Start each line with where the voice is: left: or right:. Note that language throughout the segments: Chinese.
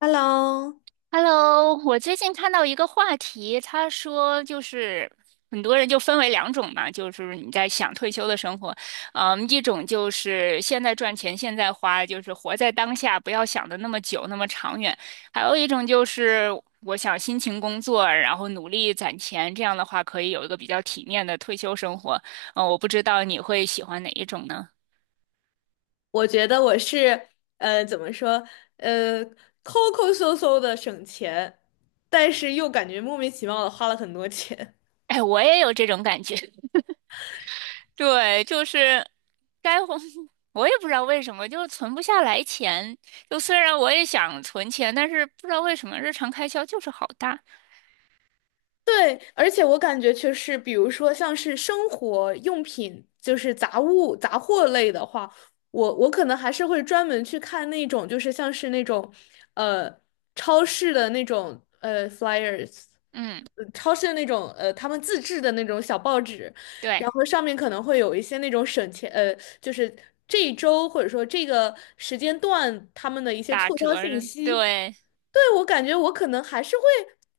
left: Hello，
right: Hello，我最近看到一个话题，他说就是很多人就分为两种嘛，就是你在想退休的生活，一种就是现在赚钱现在花，就是活在当下，不要想的那么久那么长远，还有一种就是我想辛勤工作，然后努力攒钱，这样的话可以有一个比较体面的退休生活。我不知道你会喜欢哪一种呢？
left: 我觉得我是呃，怎么说呃，抠抠搜搜的省钱，但是又感觉莫名其妙的花了很多钱。
right: 哎，我也有这种感觉。对，就是。该红 我也不知道为什么，就是存不下来钱。就虽然我也想存钱，但是不知道为什么日常开销就是好大。
left: 对，而且我感觉就是，比如说像是生活用品，就是杂物、杂货类的话，我可能还是会专门去看那种，就是像是那种，呃，超市的那种flyers，
right: 嗯，
left: 呃超市的那种他们自制的那种小报纸。然
right: 对，
left: 后上面可能会有一些那种省钱，就是这一周或者说这个时间段他们的一些
right: 打
left: 促销
right: 折
left: 信
right: 的，
left: 息。
right: 对。
left: 对，我感觉我可能还是会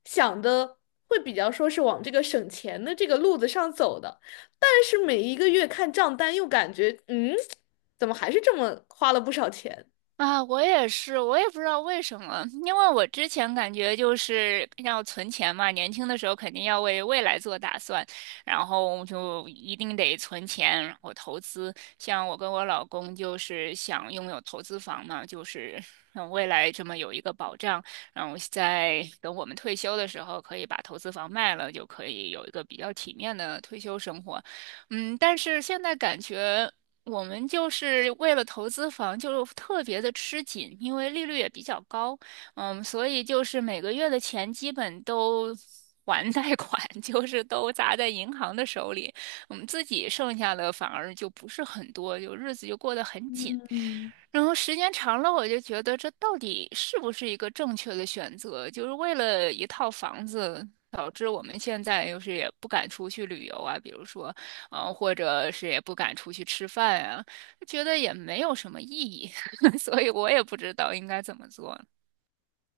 left: 想的会比较说是往这个省钱的这个路子上走的，但是每一个月看账单又感觉，嗯，怎么还是这么花了不少钱？
right: 啊，我也是，我也不知道为什么，因为我之前感觉就是要存钱嘛，年轻的时候肯定要为未来做打算，然后就一定得存钱，然后投资。像我跟我老公就是想拥有投资房嘛，就是让未来这么有一个保障，然后在等我们退休的时候可以把投资房卖了，就可以有一个比较体面的退休生活。但是现在感觉。我们就是为了投资房，就特别的吃紧，因为利率也比较高，所以就是每个月的钱基本都还贷款，就是都砸在银行的手里，我们自己剩下的反而就不是很多，就日子就过得很紧。
left: 嗯。
right: 然后时间长了，我就觉得这到底是不是一个正确的选择？就是为了一套房子，导致我们现在就是也不敢出去旅游啊，比如说。或者是也不敢出去吃饭呀，觉得也没有什么意义，所以我也不知道应该怎么做。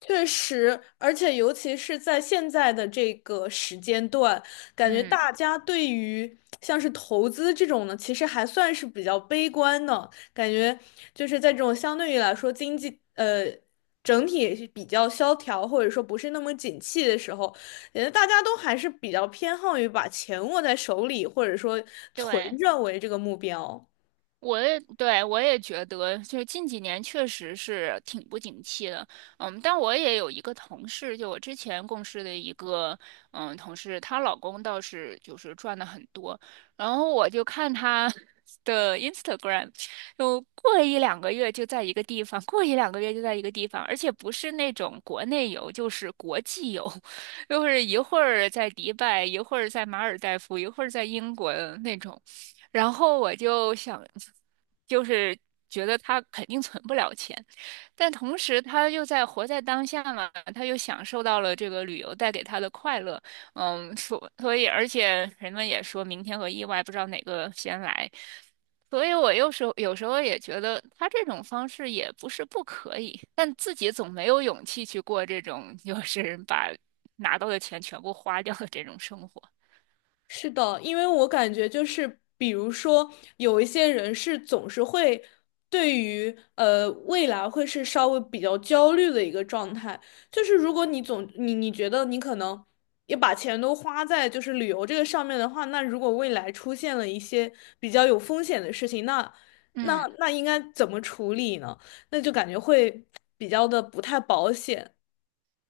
left: 确实，而且尤其是在现在的这个时间段，感觉
right: 嗯，
left: 大家对于像是投资这种呢，其实还算是比较悲观的。感觉就是在这种相对于来说经济整体也是比较萧条，或者说不是那么景气的时候，感觉大家都还是比较偏好于把钱握在手里，或者说存
right: 对。
left: 着为这个目标。
right: 我也觉得，就是近几年确实是挺不景气的，但我也有一个同事，就我之前共事的一个，同事，她老公倒是就是赚的很多，然后我就看她 的 Instagram，就过一两个月就在一个地方，过一两个月就在一个地方，而且不是那种国内游，就是国际游，就是一会儿在迪拜，一会儿在马尔代夫，一会儿在英国的那种。然后我就想，就是觉得他肯定存不了钱，但同时他又在活在当下嘛，他又享受到了这个旅游带给他的快乐，所以而且人们也说明天和意外不知道哪个先来，所以我有时候也觉得他这种方式也不是不可以，但自己总没有勇气去过这种就是把拿到的钱全部花掉的这种生活，
left: 是的，因为我感觉就是，比如说有一些人是总是会对于未来会是稍微比较焦虑的一个状态，就是如果你总你你觉得你可能也把钱都花在就是旅游这个上面的话，那如果未来出现了一些比较有风险的事情，那那
right: 嗯。
left: 那应该怎么处理呢？那就感觉会比较的不太保险，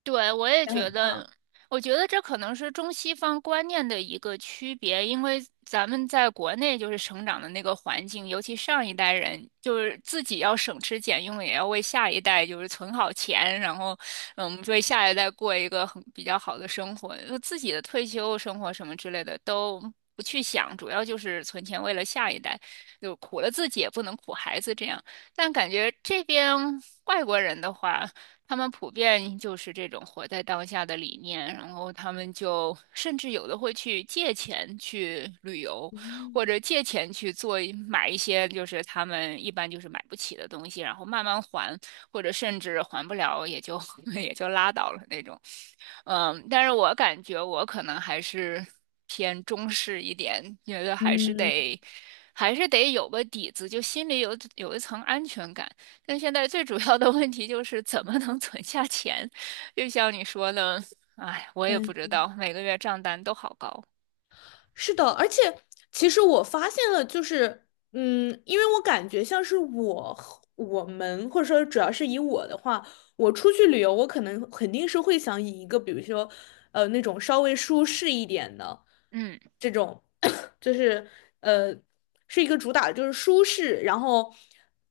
right: 对，我也
left: 也
right: 觉
left: 很大。
right: 得，我觉得这可能是中西方观念的一个区别，因为咱们在国内就是成长的那个环境，尤其上一代人就是自己要省吃俭用，也要为下一代就是存好钱，然后为下一代过一个很比较好的生活，就自己的退休生活什么之类的都不去想，主要就是存钱为了下一代，就苦了自己也不能苦孩子这样。但感觉这边外国人的话。他们普遍就是这种活在当下的理念，然后他们就甚至有的会去借钱去旅游，或者借钱去做买一些就是他们一般就是买不起的东西，然后慢慢还，或者甚至还不了也就 也就拉倒了那种。但是我感觉我可能还是偏中式一点，觉得还是
left: 嗯。
right: 得，还是得有个底子，就心里有一层安全感。但现在最主要的问题就是怎么能存下钱，就像你说的，哎，我也不知
left: 但
right: 道，每个月账单都好高。
left: 是的，而且其实我发现了，就是嗯，因为我感觉像是我和我们，或者说主要是以我的话，我出去旅游，我可能肯定是会想以一个比如说那种稍微舒适一点的
right: 嗯
left: 这种，就是呃是一个主打就是舒适，然后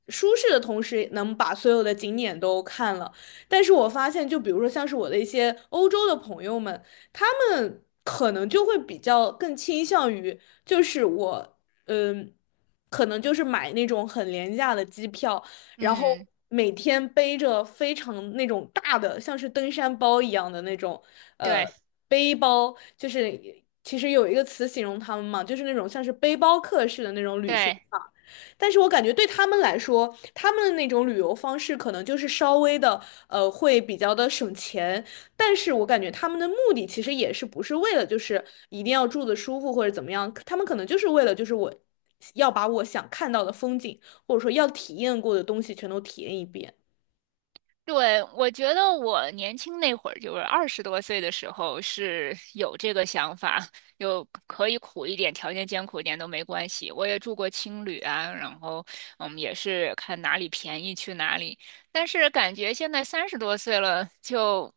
left: 舒适的同时能把所有的景点都看了。但是我发现，就比如说像是我的一些欧洲的朋友们，他们可能就会比较更倾向于，就是我，嗯，可能就是买那种很廉价的机票，然后
right: 嗯，
left: 每天背着非常那种大的，像是登山包一样的那种，呃，
right: 对
left: 背包，就是其实有一个词形容他们嘛，就是那种像是背包客式的那种旅行
right: 对。
left: 法。但是我感觉对他们来说，他们的那种旅游方式可能就是稍微的，会比较的省钱，但是我感觉他们的目的其实也是不是为了就是一定要住的舒服或者怎么样，他们可能就是为了就是我要把我想看到的风景，或者说要体验过的东西全都体验一遍。
right: 对，我觉得我年轻那会儿，就是二十多岁的时候，是有这个想法，有可以苦一点，条件艰苦一点都没关系。我也住过青旅啊，然后也是看哪里便宜去哪里。但是感觉现在三十多岁了，就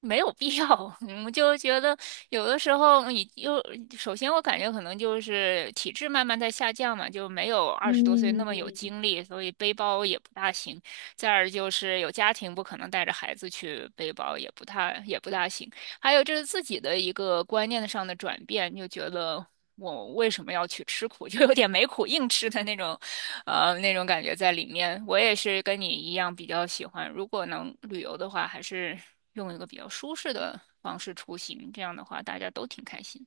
right: 没有必要。就觉得有的时候你又，首先我感觉可能就是体质慢慢在下降嘛，就没有二十多岁
left: 嗯
right: 那么有
left: 嗯，
right: 精力，所以背包也不大行。再而就是有家庭不可能带着孩子去背包，也不大行。还有就是自己的一个观念上的转变，就觉得我为什么要去吃苦，就有点没苦硬吃的那种，那种感觉在里面。我也是跟你一样比较喜欢，如果能旅游的话，还是用一个比较舒适的方式出行，这样的话大家都挺开心。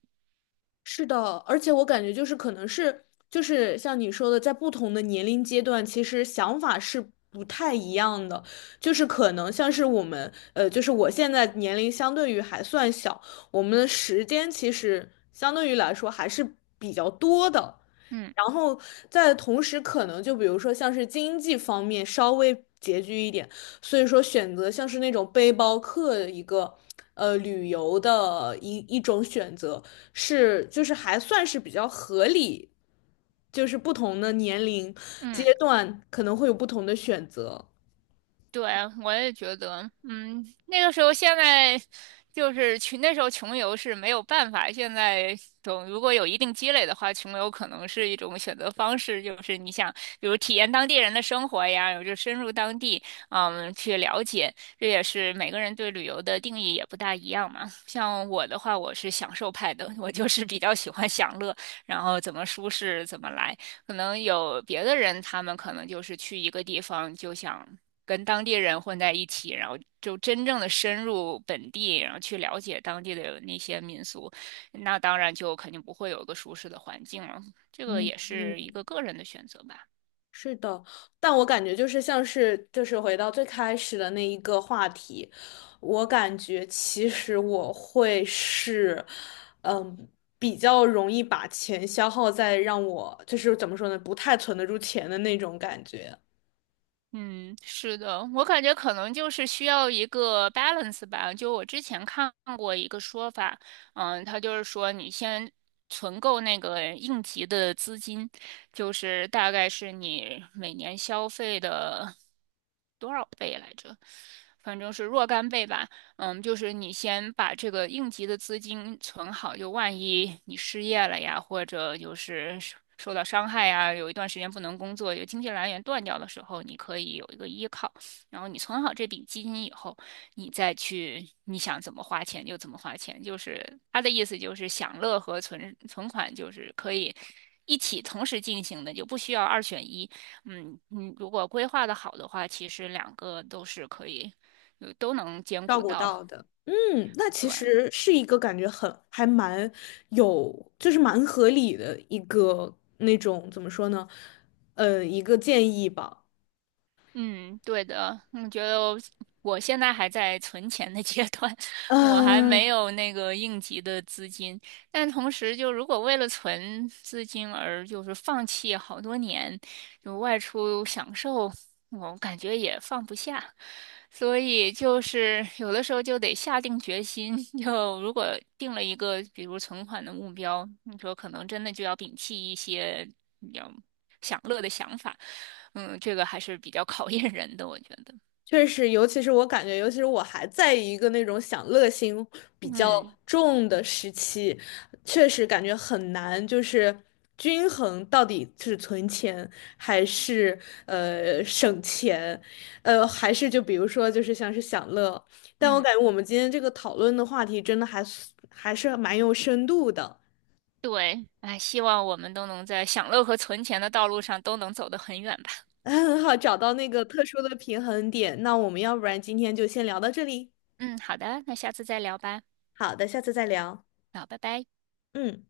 left: 是的，而且我感觉就是可能是就是像你说的，在不同的年龄阶段，其实想法是不太一样的。就是可能像是我们，呃，就是我现在年龄相对于还算小，我们的时间其实相对于来说还是比较多的。
right: 嗯
left: 然后在同时，可能就比如说像是经济方面稍微拮据一点，所以说选择像是那种背包客的一个旅游的一种选择。是就是还算是比较合理，就是不同的年龄
right: 嗯。
left: 阶段可能会有不同的选择。
right: 对，我也觉得，那个时候现在就是穷，那时候穷游是没有办法。现在总如果有一定积累的话，穷游可能是一种选择方式，就是你想，比如体验当地人的生活呀，有就深入当地，去了解。这也是每个人对旅游的定义也不大一样嘛。像我的话，我是享受派的，我就是比较喜欢享乐，然后怎么舒适怎么来。可能有别的人，他们可能就是去一个地方就想。跟当地人混在一起，然后就真正的深入本地，然后去了解当地的那些民俗，那当然就肯定不会有一个舒适的环境了。这个
left: 嗯
right: 也
left: 嗯，
right: 是一个个人的选择吧。
left: 是的，但我感觉就是像是就是回到最开始的那一个话题，我感觉其实我会是，嗯，比较容易把钱消耗在让我就是怎么说呢，不太存得住钱的那种感觉。
right: 嗯，是的，我感觉可能就是需要一个 balance 吧。就我之前看过一个说法，他就是说你先存够那个应急的资金，就是大概是你每年消费的多少倍来着？反正是若干倍吧。就是你先把这个应急的资金存好，就万一你失业了呀，或者就是受到伤害呀，有一段时间不能工作，有经济来源断掉的时候，你可以有一个依靠。然后你存好这笔基金以后，你再去你想怎么花钱就怎么花钱。就是他的意思就是享乐和存款就是可以一起同时进行的，就不需要二选一。你如果规划的好的话，其实两个都是可以，都能兼
left: 照
right: 顾
left: 顾
right: 到。
left: 到的。嗯，那其
right: 对，
left: 实是一个感觉很还蛮有，就是蛮合理的一个那种怎么说呢？一个建议吧。
right: 嗯，对的，我觉得我现在还在存钱的阶段，我还没
left: 嗯，
right: 有那个应急的资金。但同时，就如果为了存资金而就是放弃好多年，就外出享受，我感觉也放不下。所以就是有的时候就得下定决心，就如果定了一个比如存款的目标，你说可能真的就要摒弃一些比较享乐的想法。这个还是比较考验人的，我觉得。
left: 确实，尤其是我感觉，尤其是我还在一个那种享乐心比较
right: 嗯
left: 重的时期，确实感觉很难，就是均衡到底是存钱还是省钱，还是就比如说就是像是享乐，但我
right: 嗯，
left: 感觉我们今天这个讨论的话题真的还是蛮有深度的，
right: 对，哎，希望我们都能在享乐和存钱的道路上都能走得很远吧。
left: 很好，找到那个特殊的平衡点。那我们要不然今天就先聊到这里，
right: 嗯，好的，那下次再聊吧。
left: 好的，下次再聊，
right: 好，拜拜。
left: 嗯。